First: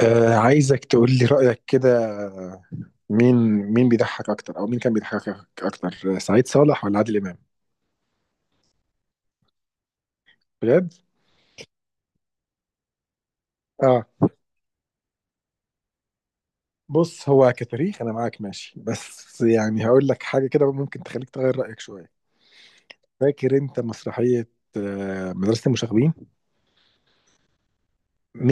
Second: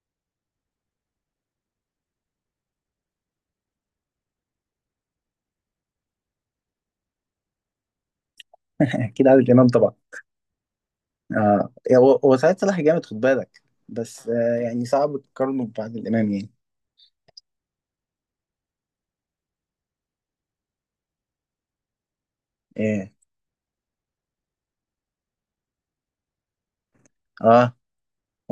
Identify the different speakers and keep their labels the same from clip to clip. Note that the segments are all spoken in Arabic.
Speaker 1: عايزك تقول لي رأيك كده. مين مين بيضحك أكتر، أو مين كان بيضحكك أكتر، سعيد صالح ولا عادل إمام؟
Speaker 2: اكيد عادل امام طبعا.
Speaker 1: بجد؟
Speaker 2: هو سعيد صالح جامد، خد بالك.
Speaker 1: آه.
Speaker 2: بس يعني صعب تقارنه بعادل امام يعني.
Speaker 1: بص، هو كتاريخ أنا معاك ماشي، بس يعني هقول لك حاجة كده ممكن تخليك تغير رأيك شوية.
Speaker 2: ايه.
Speaker 1: فاكر أنت مسرحية؟ آه، مدرسة المشاغبين؟
Speaker 2: اه.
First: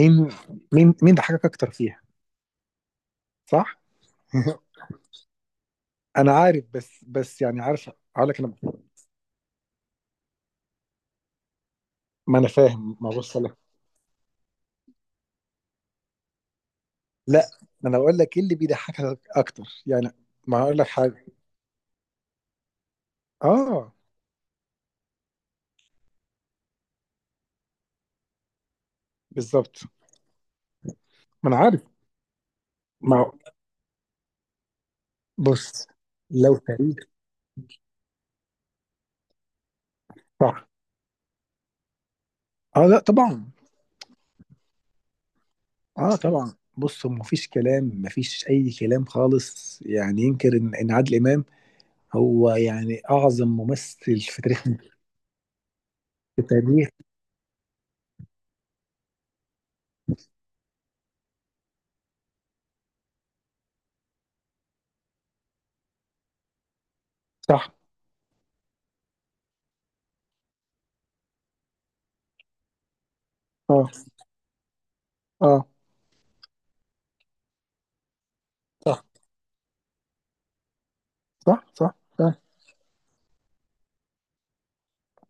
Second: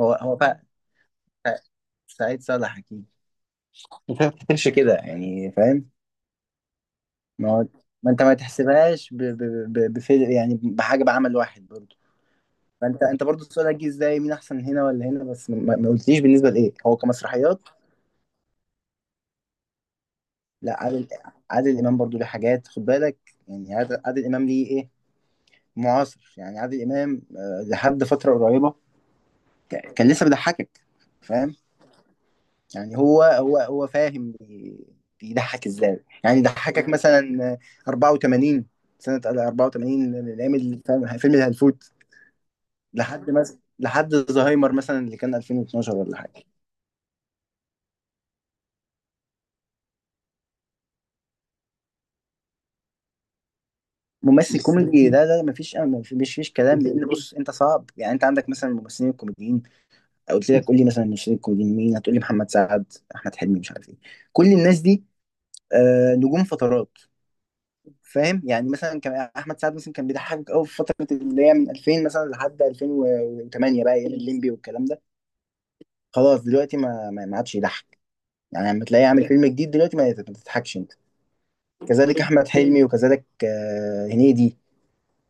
Speaker 2: هو هو فا...
Speaker 1: مين ضحكك
Speaker 2: فا-
Speaker 1: أكتر فيها؟
Speaker 2: سعيد صالح اكيد.
Speaker 1: صح؟
Speaker 2: انت ما بتفتكرش كده يعني؟ فاهم.
Speaker 1: أنا عارف، بس
Speaker 2: ما
Speaker 1: يعني
Speaker 2: هو.
Speaker 1: عارف.
Speaker 2: ما انت
Speaker 1: هقول
Speaker 2: ما
Speaker 1: لك أنا.
Speaker 2: تحسبهاش بفيلم، يعني بحاجه، بعمل واحد برضه.
Speaker 1: ما أنا فاهم،
Speaker 2: فانت
Speaker 1: ما
Speaker 2: انت
Speaker 1: بص
Speaker 2: برضه
Speaker 1: لك.
Speaker 2: سؤالك جه ازاي مين احسن هنا ولا هنا، بس ما قلتليش بالنسبه لايه، هو
Speaker 1: لا،
Speaker 2: كمسرحيات.
Speaker 1: ما أنا بقول لك إيه اللي بيضحكك أكتر يعني. ما هقول
Speaker 2: لا،
Speaker 1: لك حاجة.
Speaker 2: عادل امام برضه ليه حاجات، خد بالك. يعني
Speaker 1: آه،
Speaker 2: عادل امام ليه ايه، معاصر. يعني عادل امام لحد فتره قريبه.
Speaker 1: بالظبط.
Speaker 2: كان لسه بيضحكك.
Speaker 1: ما انا
Speaker 2: فاهم؟
Speaker 1: عارف.
Speaker 2: يعني
Speaker 1: ما
Speaker 2: هو
Speaker 1: هو-
Speaker 2: هو هو فاهم، بيضحك
Speaker 1: بص،
Speaker 2: ازاي يعني،
Speaker 1: لو
Speaker 2: ضحكك
Speaker 1: تاريخ.
Speaker 2: مثلا. 84. سنة 84 من ايام
Speaker 1: صح.
Speaker 2: الفيلم، فيلم الهلفوت.
Speaker 1: اه، لا
Speaker 2: لحد
Speaker 1: طبعا.
Speaker 2: مثلا لحد زهايمر مثلا اللي كان 2012
Speaker 1: اه
Speaker 2: ولا حاجة.
Speaker 1: طبعا. بص، ما فيش كلام، ما فيش اي كلام خالص يعني ينكر ان عادل امام هو يعني اعظم ممثل في
Speaker 2: ممثل
Speaker 1: تاريخ،
Speaker 2: كوميدي، ده مفيش مفيش
Speaker 1: في
Speaker 2: فيش كلام.
Speaker 1: تاريخ.
Speaker 2: لان بص انت صعب يعني، انت عندك مثلا الممثلين الكوميديين. او قلت لك قول لي مثلا الممثلين الكوميديين مين، هتقول لي محمد سعد، احمد حلمي، مش عارف ايه، كل الناس دي نجوم فترات.
Speaker 1: صح.
Speaker 2: فاهم؟ يعني مثلا كان احمد سعد مثلا كان بيضحكك قوي في فتره اللي هي من 2000 مثلا لحد 2008،
Speaker 1: اه،
Speaker 2: بقى ايام الليمبي والكلام ده.
Speaker 1: اه.
Speaker 2: خلاص دلوقتي ما ما ما عادش يضحك. يعني لما
Speaker 1: صح،
Speaker 2: تلاقيه عامل فيلم جديد دلوقتي ما تضحكش انت.
Speaker 1: صح، صح،
Speaker 2: كذلك
Speaker 1: صح.
Speaker 2: احمد حلمي، وكذلك هنيدي.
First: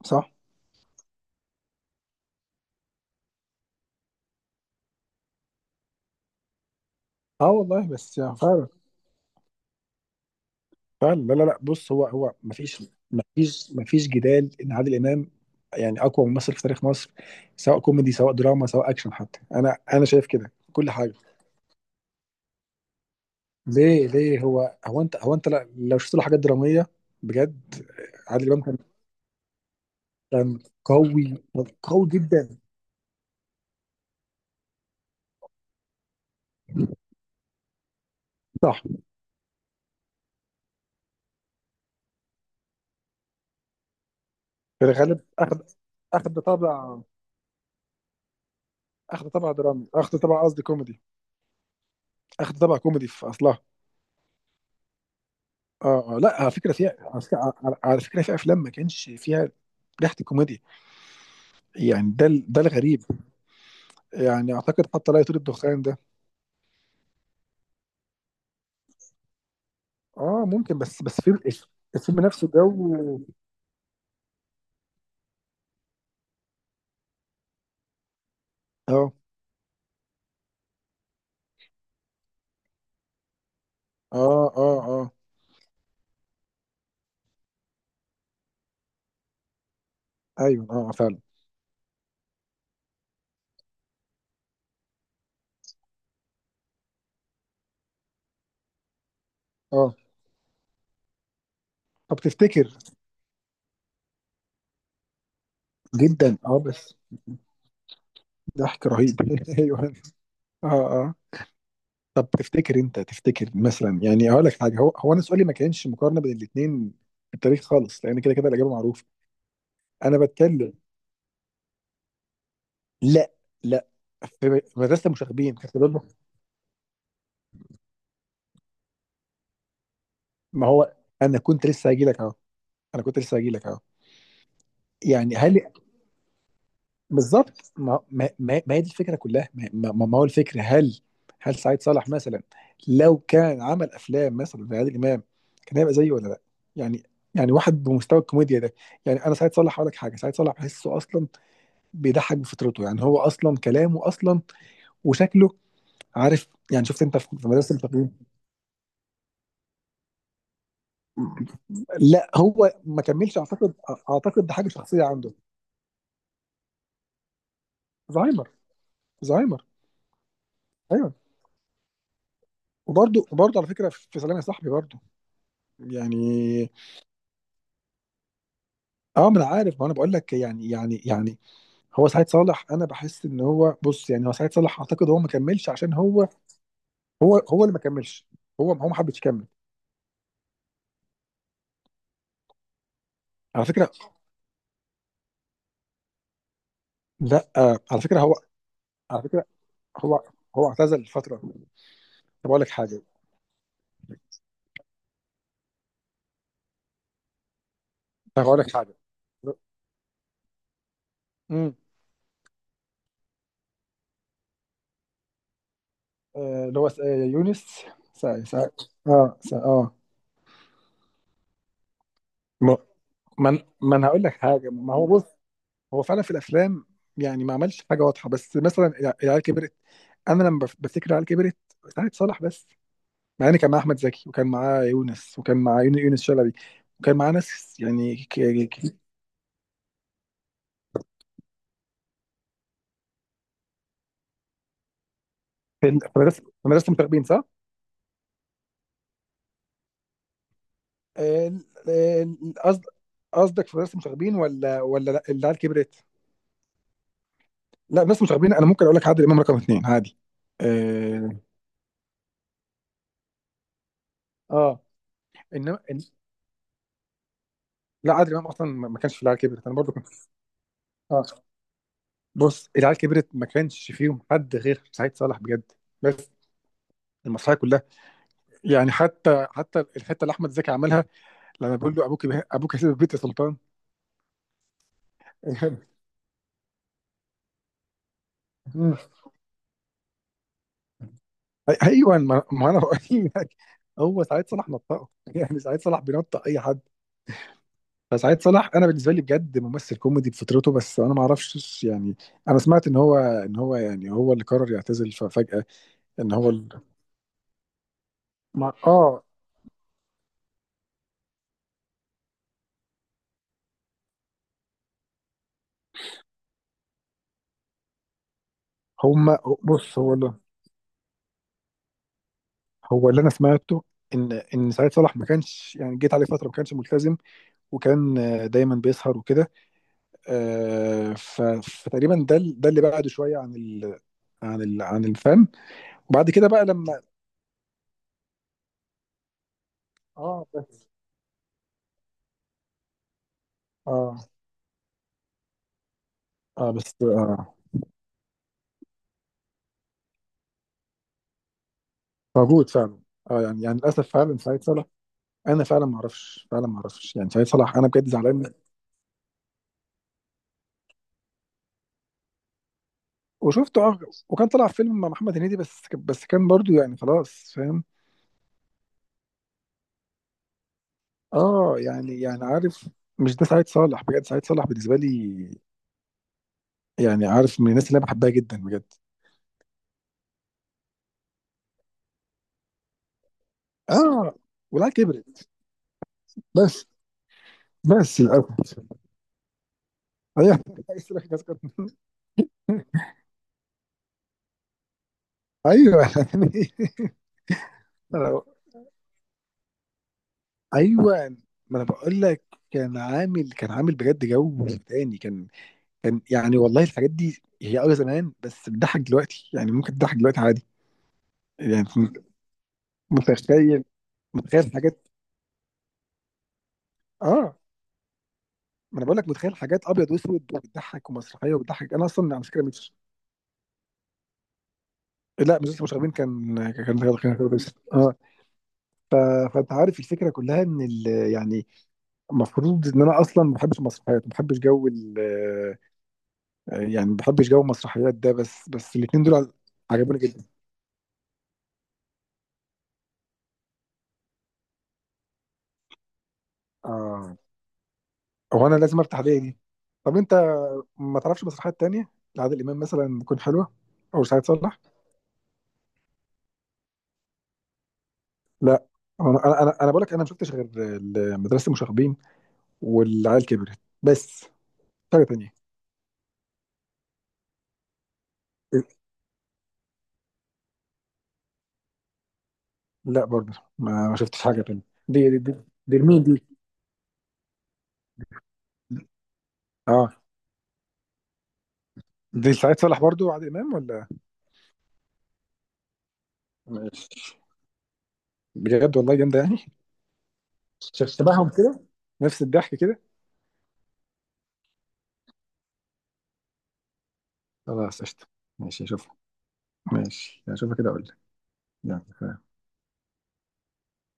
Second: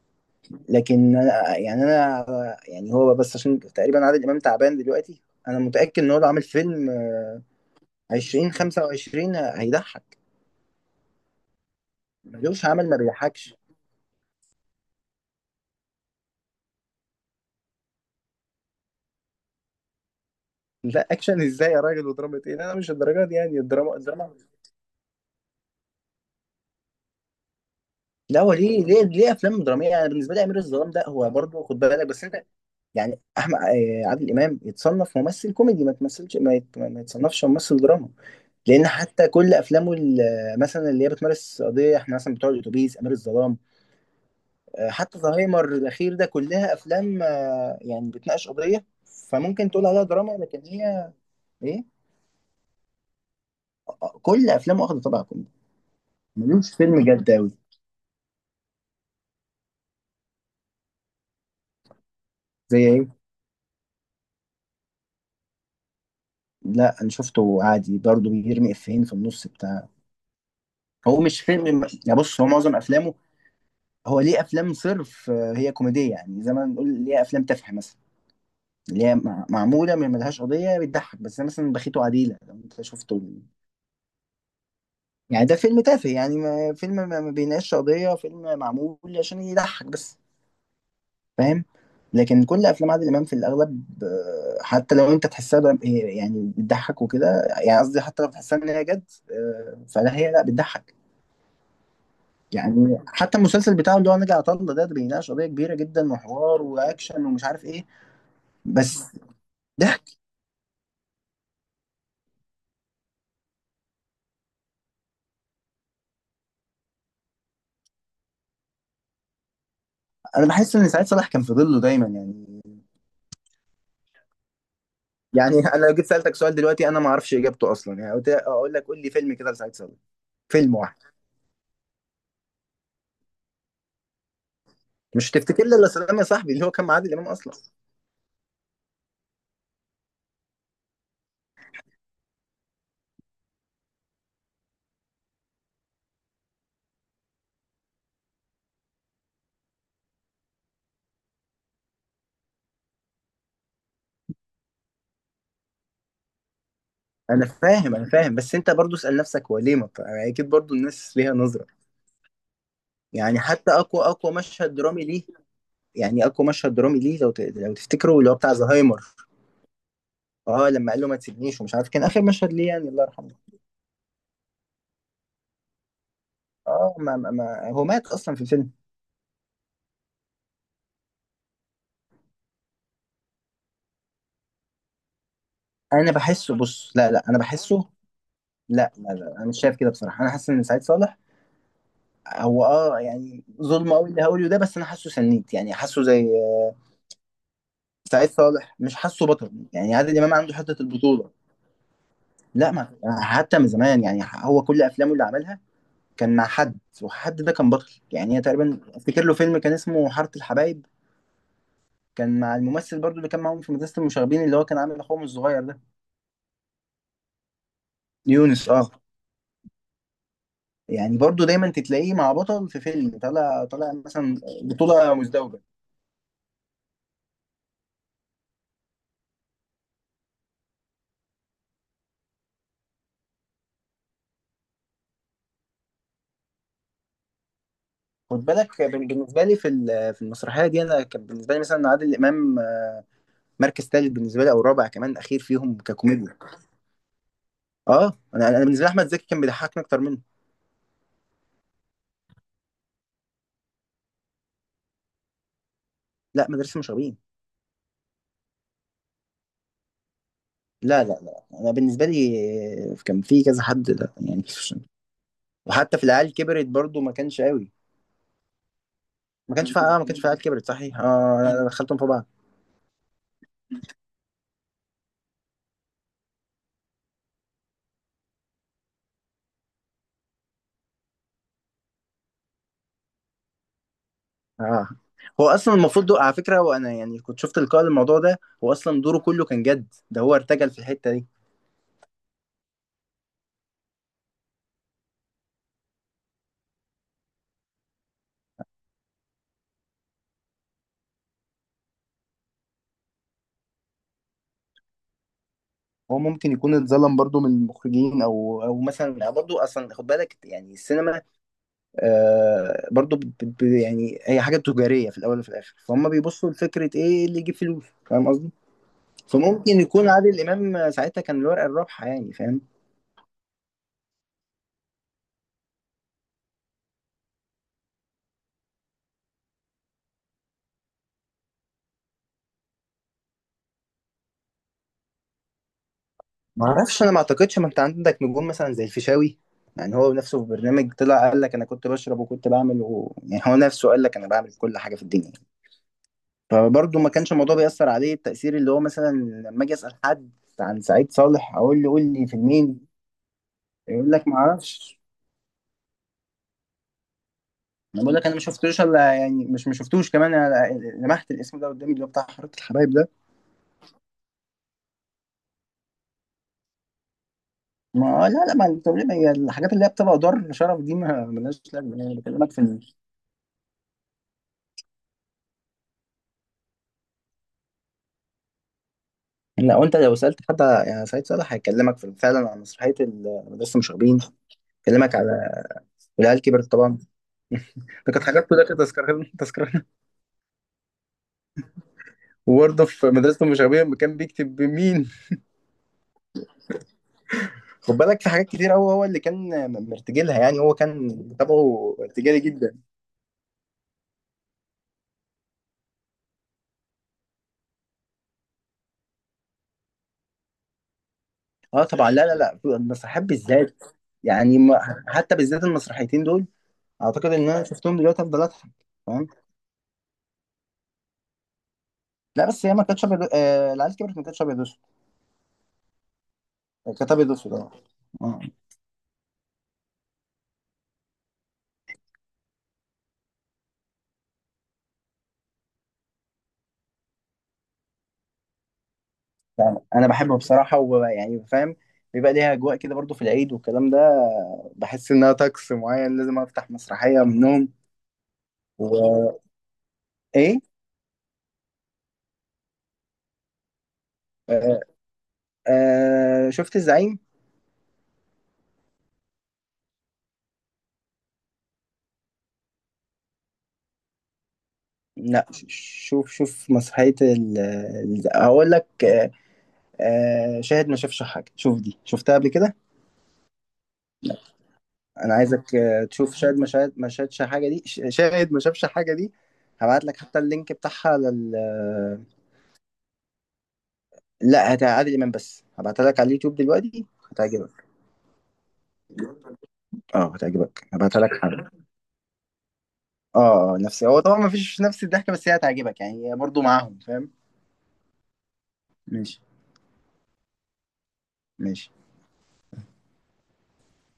Speaker 1: صح.
Speaker 2: لكن انا يعني هو بس، عشان تقريبا عادل امام تعبان دلوقتي. انا متاكد ان هو لو عامل فيلم
Speaker 1: اه والله، بس يعني
Speaker 2: 20
Speaker 1: فعلا.
Speaker 2: 25 هيضحك.
Speaker 1: فعلا، لا، لا، لا، بص. هو ما
Speaker 2: ملوش
Speaker 1: فيش.
Speaker 2: عمل ما
Speaker 1: ما
Speaker 2: بيضحكش.
Speaker 1: فيش ما فيش جدال ان عادل امام يعني اقوى ممثل في تاريخ مصر، سواء كوميدي سواء دراما سواء اكشن. حتى انا شايف كده كل
Speaker 2: لا،
Speaker 1: حاجه.
Speaker 2: اكشن ازاي يا راجل، ودراما ايه؟ لا، انا مش الدرجات دي، يعني الدراما،
Speaker 1: ليه
Speaker 2: الدراما.
Speaker 1: ليه هو هو انت هو انت لو شفت له حاجات دراميه بجد.
Speaker 2: لا،
Speaker 1: عادل
Speaker 2: هو
Speaker 1: امام كان،
Speaker 2: ليه افلام دراميه، يعني بالنسبه لي امير
Speaker 1: كان
Speaker 2: الظلام ده هو
Speaker 1: قوي،
Speaker 2: برضه خد
Speaker 1: قوي
Speaker 2: بالك، بس انت
Speaker 1: جدا.
Speaker 2: يعني احمد آه، عادل امام يتصنف ممثل كوميدي، ما تمثلش، ما يتصنفش ممثل دراما.
Speaker 1: صح.
Speaker 2: لان حتى كل افلامه مثلا اللي هي بتمارس قضيه، احنا مثلا بتوع الاتوبيس، امير الظلام،
Speaker 1: في الغالب
Speaker 2: حتى
Speaker 1: اخد
Speaker 2: زهايمر الاخير ده،
Speaker 1: اخد
Speaker 2: كلها
Speaker 1: طابع،
Speaker 2: افلام يعني بتناقش قضيه.
Speaker 1: اخد طابع
Speaker 2: فممكن تقول
Speaker 1: درامي،
Speaker 2: عليها
Speaker 1: اخد
Speaker 2: دراما،
Speaker 1: طابع قصدي
Speaker 2: لكن
Speaker 1: كوميدي،
Speaker 2: هي ايه،
Speaker 1: اخد طابع كوميدي في اصلها.
Speaker 2: كل افلامه واخده طابع كوميدي.
Speaker 1: اه، اه، لا، على فكره،
Speaker 2: ملوش
Speaker 1: فيها
Speaker 2: فيلم
Speaker 1: على
Speaker 2: جد قوي.
Speaker 1: فكره، على فكرة. في افلام ما كانش فيها ريحه الكوميديا، يعني ده
Speaker 2: زي
Speaker 1: الغريب.
Speaker 2: ايه؟
Speaker 1: يعني اعتقد حتى لا يطير الدخان ده.
Speaker 2: لا انا شفته عادي، برضه بيرمي افيهين في النص بتاع.
Speaker 1: اه، ممكن، بس
Speaker 2: هو
Speaker 1: فيلم،
Speaker 2: مش فيلم، يا
Speaker 1: الفيلم
Speaker 2: بص
Speaker 1: نفسه
Speaker 2: هو معظم
Speaker 1: جو.
Speaker 2: افلامه. هو ليه افلام صرف هي كوميديه، يعني زي ما نقول ليه افلام تافهه مثلا، اللي
Speaker 1: اه،
Speaker 2: هي معموله ما ملهاش قضيه، بتضحك بس، زي مثلا بخيت وعديله لو انت شفته.
Speaker 1: اه، اه، اه.
Speaker 2: يعني ده فيلم تافه يعني، ما فيلم ما ما بيناقش قضيه، فيلم معمول عشان يضحك بس.
Speaker 1: ايوه، اه فعلا.
Speaker 2: فاهم؟ لكن كل افلام عادل امام في الاغلب حتى لو انت تحسها دراما- يعني بتضحك وكده. يعني قصدي حتى لو تحسها ان هي جد
Speaker 1: اه،
Speaker 2: فلا هي لا بتضحك.
Speaker 1: طب تفتكر.
Speaker 2: يعني حتى المسلسل بتاعه اللي هو نجا عطله ده بيناقش قضيه كبيره جدا،
Speaker 1: جدا، اه
Speaker 2: وحوار
Speaker 1: بس.
Speaker 2: واكشن ومش عارف ايه.
Speaker 1: ضحك
Speaker 2: بس
Speaker 1: رهيب ايوه.
Speaker 2: ضحك.
Speaker 1: اه، اه. طب تفتكر، انت تفتكر مثلا، يعني اقول لك حاجه. هو انا سؤالي ما كانش مقارنه بين الاثنين في التاريخ خالص، لان كده كده الاجابه معروفه. انا
Speaker 2: انا
Speaker 1: بتكلم.
Speaker 2: بحس ان سعيد صالح كان في ظله دايما يعني.
Speaker 1: لا، لا. في مدرسه المشاغبين
Speaker 2: يعني
Speaker 1: كانت
Speaker 2: انا
Speaker 1: بتقول
Speaker 2: لو
Speaker 1: له.
Speaker 2: جيت سالتك سؤال دلوقتي انا ما اعرفش اجابته اصلا، يعني قلت اقول لك قول لي فيلم كده لسعيد صالح،
Speaker 1: ما
Speaker 2: فيلم
Speaker 1: هو،
Speaker 2: واحد.
Speaker 1: انا كنت لسه هاجي لك اهو. انا كنت لسه هاجي لك اهو.
Speaker 2: مش
Speaker 1: يعني هل؟
Speaker 2: هتفتكر لي الا سلام يا صاحبي اللي هو كان مع عادل امام اصلا.
Speaker 1: بالظبط. ما هي دي الفكره كلها. ما هو الفكر. هل، هل سعيد صالح مثلا لو كان عمل افلام مثلا زي عادل امام كان هيبقى زيه ولا لا؟ يعني، يعني واحد بمستوى الكوميديا ده. يعني انا، سعيد صالح هقول لك حاجه، سعيد صالح بحسه اصلا بيضحك بفطرته، يعني هو اصلا كلامه اصلا وشكله، عارف. يعني شفت انت في
Speaker 2: انا
Speaker 1: في مدرسه
Speaker 2: فاهم انا
Speaker 1: التقييم.
Speaker 2: فاهم بس انت برضو اسال نفسك، هو ليه ما بت- يعني اكيد برضو الناس ليها نظره.
Speaker 1: لا، هو ما كملش
Speaker 2: يعني حتى
Speaker 1: اعتقد.
Speaker 2: اقوى
Speaker 1: اعتقد ده حاجه
Speaker 2: مشهد
Speaker 1: شخصيه
Speaker 2: درامي ليه،
Speaker 1: عنده.
Speaker 2: يعني اقوى مشهد درامي ليه لو تفتكروا اللي هو
Speaker 1: زهايمر،
Speaker 2: بتاع زهايمر.
Speaker 1: زهايمر.
Speaker 2: اه لما قال له
Speaker 1: ايوه.
Speaker 2: ما تسيبنيش ومش عارف، كان اخر مشهد ليه يعني، الله
Speaker 1: وبرده
Speaker 2: يرحمه.
Speaker 1: وبرده على فكره في سلام يا صاحبي برده، يعني.
Speaker 2: اه، ما هو مات اصلا في الفيلم.
Speaker 1: اه، ما انا عارف. ما انا بقول لك يعني، هو سعيد صالح. انا بحس ان هو، بص يعني، هو سعيد صالح اعتقد هو ما كملش، عشان
Speaker 2: انا
Speaker 1: هو،
Speaker 2: بحسه، بص. لا لا،
Speaker 1: هو
Speaker 2: انا
Speaker 1: هو اللي ما
Speaker 2: بحسه.
Speaker 1: كملش، هو
Speaker 2: لا
Speaker 1: ما
Speaker 2: لا
Speaker 1: حبش
Speaker 2: لا،
Speaker 1: يكمل.
Speaker 2: انا مش شايف كده بصراحه، انا حاسس ان سعيد صالح هو اه يعني،
Speaker 1: على فكره،
Speaker 2: ظلم قوي اللي هقوله ده، بس انا حاسه سنيد يعني، حاسه زي.
Speaker 1: لا على فكره،
Speaker 2: سعيد
Speaker 1: هو
Speaker 2: صالح مش
Speaker 1: على
Speaker 2: حاسه
Speaker 1: فكره،
Speaker 2: بطل، يعني عادل
Speaker 1: هو
Speaker 2: امام عنده
Speaker 1: هو
Speaker 2: حته
Speaker 1: اعتزل
Speaker 2: البطوله.
Speaker 1: فتره. طب اقول لك
Speaker 2: لا، ما
Speaker 1: حاجه،
Speaker 2: حتى من زمان، يعني هو كل افلامه اللي عملها كان مع حد ده كان بطل.
Speaker 1: طب
Speaker 2: يعني
Speaker 1: اقول لك
Speaker 2: تقريبا
Speaker 1: حاجه.
Speaker 2: افتكر له فيلم كان اسمه حاره الحبايب،
Speaker 1: امم
Speaker 2: كان مع الممثل برضو اللي كان معاهم في مدرسة المشاغبين، اللي هو كان عامل اخوهم الصغير ده.
Speaker 1: اللي هو يونس. سعيد.
Speaker 2: يونس، اه.
Speaker 1: اه، سعيد، اه.
Speaker 2: يعني برضو دايما تتلاقيه مع بطل
Speaker 1: ما
Speaker 2: في فيلم
Speaker 1: ما انا،
Speaker 2: طالع، طالع
Speaker 1: ما أنا هقول لك
Speaker 2: مثلا
Speaker 1: حاجه، ما هو
Speaker 2: بطولة
Speaker 1: بص،
Speaker 2: مزدوجة.
Speaker 1: هو فعلا في الافلام يعني ما عملش حاجه واضحه، بس مثلا العيال كبرت. انا لما بفتكر العيال كبرت، سعد صالح بس، مع ان كان معاه احمد زكي، وكان معاه يونس، وكان معاه يونس شلبي، وكان معاه ناس يعني،
Speaker 2: خد بالك،
Speaker 1: ك-
Speaker 2: بالنسبة لي في المسرحية دي، انا كان بالنسبة لي مثلا عادل امام مركز ثالث بالنسبة لي، او رابع كمان، اخير فيهم
Speaker 1: في
Speaker 2: ككوميديا.
Speaker 1: في مدرسه مشاغبين، صح؟
Speaker 2: اه، انا بالنسبة لي احمد زكي كان بيضحكني اكتر منه.
Speaker 1: آه، آه، قصد، قصدك في مدرسه مشاغبين ولا، ولا لا العيال كبرت؟
Speaker 2: لا، مدرسة المشاغبين.
Speaker 1: لا، مدرسه مشاغبين انا ممكن اقول لك عادل امام رقم اثنين عادي.
Speaker 2: لا لا
Speaker 1: اه،
Speaker 2: لا، انا بالنسبة لي كان في كذا حد لا يعني.
Speaker 1: اه، انما
Speaker 2: وحتى في العيال كبرت برضو ما كانش قوي.
Speaker 1: لا عادل امام اصلا ما كانش في العيال
Speaker 2: ما
Speaker 1: كبرت.
Speaker 2: كانش
Speaker 1: انا برضو
Speaker 2: فيها، آه، ما
Speaker 1: كنت.
Speaker 2: كانش فيها عيال كبرت صحيح.
Speaker 1: اه،
Speaker 2: اه لا، لا، دخلتهم في بعض.
Speaker 1: بص، العيال كبرت ما كانش فيهم حد غير سعيد صالح بجد. بس المسرحيه كلها يعني، حتى الحته اللي احمد زكي عملها، لما بيقول له: ابوك، ابوك هيسيب البيت يا سلطان.
Speaker 2: اه. هو اصلا المفروض على فكره، وانا يعني كنت شفت لقاء الموضوع ده، هو
Speaker 1: مم.
Speaker 2: اصلا دوره كله كان جد، ده هو ارتجل في الحته دي.
Speaker 1: ايوه، ما انا بقول لك، هو سعيد صالح نطقه. يعني سعيد صالح بينطق اي حد. فسعيد صالح انا بالنسبه لي بجد ممثل كوميدي بفطرته، بس انا ما اعرفش يعني. انا سمعت ان هو، يعني هو اللي قرر يعتزل ففجاه.
Speaker 2: هو
Speaker 1: ان هو
Speaker 2: ممكن
Speaker 1: ال...
Speaker 2: يكون اتظلم برضو من المخرجين او
Speaker 1: ما...
Speaker 2: او
Speaker 1: اه
Speaker 2: مثلا برضو اصلا خد بالك. يعني السينما آه برضو يعني هي حاجه تجاريه في الاول وفي الاخر، فهم بيبصوا لفكره ايه اللي يجيب فلوس، فاهم قصدي.
Speaker 1: هم
Speaker 2: فممكن
Speaker 1: بص
Speaker 2: يكون
Speaker 1: هو اللي،
Speaker 2: عادل امام ساعتها كان الورقه الرابحه يعني، فاهم؟
Speaker 1: انا سمعته ان سعيد صالح ما كانش يعني، جيت عليه فتره ما كانش ملتزم، وكان دايما بيسهر وكده، آه، ف- فتقريبا ده اللي بعده شويه عن ال، عن الفن. وبعد كده بقى
Speaker 2: ما
Speaker 1: لما.
Speaker 2: اعرفش، انا ما اعتقدش، ما انت عندك نجوم مثلا زي الفيشاوي. يعني هو نفسه
Speaker 1: اه،
Speaker 2: في
Speaker 1: بس،
Speaker 2: برنامج طلع قال لك انا كنت بشرب وكنت بعمل يعني هو نفسه قال لك انا
Speaker 1: اه.
Speaker 2: بعمل كل حاجه في الدنيا.
Speaker 1: اه، بس،
Speaker 2: فبرضه ما كانش
Speaker 1: اه.
Speaker 2: الموضوع بيأثر عليه التأثير اللي هو مثلا. لما اجي اسأل حد عن سعيد صالح اقول له قول لي في
Speaker 1: موجود
Speaker 2: مين،
Speaker 1: فعلا. اه، يعني للاسف
Speaker 2: يقول لك ما
Speaker 1: فعلا سعيد صالح.
Speaker 2: اعرفش.
Speaker 1: انا فعلا ما اعرفش، يعني سعيد صالح انا
Speaker 2: انا
Speaker 1: بجد
Speaker 2: بقول لك انا ما
Speaker 1: زعلان.
Speaker 2: شفتوش، الا يعني، مش ما شفتوش كمان، أنا لمحت الاسم ده قدامي اللي هو بتاع حركه الحبايب ده.
Speaker 1: وشفته، اه. وكان طلع في فيلم مع محمد هنيدي، بس كان برضو يعني خلاص، فاهم.
Speaker 2: ما لا لا، ما التمرين- هي الحاجات اللي هي بتبقى دار شرف دي ما ملهاش
Speaker 1: اه،
Speaker 2: لازمه يعني،
Speaker 1: يعني
Speaker 2: بكلمك في.
Speaker 1: عارف، مش ده سعيد صالح. بجد سعيد صالح بالنسبه لي يعني عارف من الناس اللي انا بحبها جدا بجد.
Speaker 2: لو انت لو سالت حد، يعني سعيد صالح هيكلمك في فعلا عن مسرحيه مدرسه المشاغبين،
Speaker 1: اه، والعيال
Speaker 2: هيكلمك
Speaker 1: كبرت
Speaker 2: على، والعيال كبرت
Speaker 1: بس.
Speaker 2: طبعا. ده
Speaker 1: بس
Speaker 2: كانت حاجات كلها
Speaker 1: للاسف.
Speaker 2: كانت تذكرة تذكرة.
Speaker 1: ايوه عايز أقول لك،
Speaker 2: وبرضه في مدرسه المشاغبين لما كان بيكتب بمين،
Speaker 1: ايوه يعني
Speaker 2: خد بالك في
Speaker 1: أنا-
Speaker 2: حاجات كتير قوي هو اللي كان مرتجلها، يعني هو كان
Speaker 1: ايوه، ما انا
Speaker 2: طبعه
Speaker 1: بقول
Speaker 2: ارتجالي
Speaker 1: لك،
Speaker 2: جدا.
Speaker 1: كان عامل بجد جو تاني كان، كان يعني والله. الحاجات دي هي زمان، بس بتضحك دلوقتي، يعني ممكن تضحك دلوقتي عادي،
Speaker 2: اه
Speaker 1: يعني
Speaker 2: طبعا، لا لا لا، المسرحيات
Speaker 1: متخيل،
Speaker 2: بالذات، يعني
Speaker 1: متخيل حاجات.
Speaker 2: حتى بالذات المسرحيتين دول اعتقد ان
Speaker 1: اه،
Speaker 2: انا شفتهم دلوقتي افضل اضحك.
Speaker 1: ما انا بقول
Speaker 2: فاهم؟
Speaker 1: لك، متخيل حاجات ابيض واسود وبتضحك، ومسرحيه وبتضحك. انا اصلا على
Speaker 2: لا
Speaker 1: فكره
Speaker 2: بس هي ما
Speaker 1: مش،
Speaker 2: كانتش ابيض، العيال كبرت ما كانتش ابيض اسود.
Speaker 1: لا مش لسه مشاغبين كان،
Speaker 2: كانت ابيض اسود.
Speaker 1: بس، اه.
Speaker 2: اه.
Speaker 1: ف... فانت عارف الفكره كلها ان يعني المفروض ان انا اصلا ما بحبش المسرحيات، ما بحبش جو ال... آه، يعني ما بحبش جو المسرحيات ده، بس الاثنين دول
Speaker 2: فاهم. انا
Speaker 1: عجبوني
Speaker 2: بحبه
Speaker 1: جدا.
Speaker 2: بصراحه ويعني، فاهم، بيبقى ليها اجواء كده برضو في العيد والكلام ده، بحس انها طقس معين لازم افتح مسرحيه
Speaker 1: اه،
Speaker 2: منهم.
Speaker 1: هو انا لازم افتح ليه
Speaker 2: وايه؟
Speaker 1: دي. طب انت ما تعرفش مسرحيات تانية لعادل امام مثلا تكون حلوه، او سعيد صالح؟
Speaker 2: آه. آه شفت الزعيم.
Speaker 1: لا، انا، انا بقول لك، انا ما شفتش غير مدرسه المشاغبين والعيال كبرت بس. حاجه
Speaker 2: لا،
Speaker 1: تانية؟
Speaker 2: شوف شوف مسرحيه هقول لك آه، آه شاهد ما شافش حاجه، شوف دي شفتها قبل كده.
Speaker 1: لا، برضه ما شفتش حاجه تانية. دي
Speaker 2: انا
Speaker 1: دي دي،
Speaker 2: عايزك
Speaker 1: دي لمين
Speaker 2: تشوف
Speaker 1: دي؟
Speaker 2: شاهد ما شاهد ما شاهدش حاجه دي ش- شاهد ما شافش حاجه دي. هبعت
Speaker 1: اه،
Speaker 2: لك حتى اللينك بتاعها لل.
Speaker 1: دي سعيد صالح برضه وعادل امام ولا؟
Speaker 2: لا، هت عادل امام بس، هبعتها لك على اليوتيوب دلوقتي.
Speaker 1: ماشي.
Speaker 2: هتعجبك.
Speaker 1: بجد والله جامده يعني.
Speaker 2: اه هتعجبك، هبعتها لك
Speaker 1: شبههم كده،
Speaker 2: حالا.
Speaker 1: نفس الضحك كده.
Speaker 2: اه نفسي. هو طبعا ما فيش نفس الضحكه، بس هي هتعجبك يعني، هي برضه معاهم، فاهم؟
Speaker 1: خلاص قشطه، ماشي اشوفها.
Speaker 2: ماشي.
Speaker 1: ماشي اشوفها كده اقول لك.
Speaker 2: ماشي.
Speaker 1: يلا.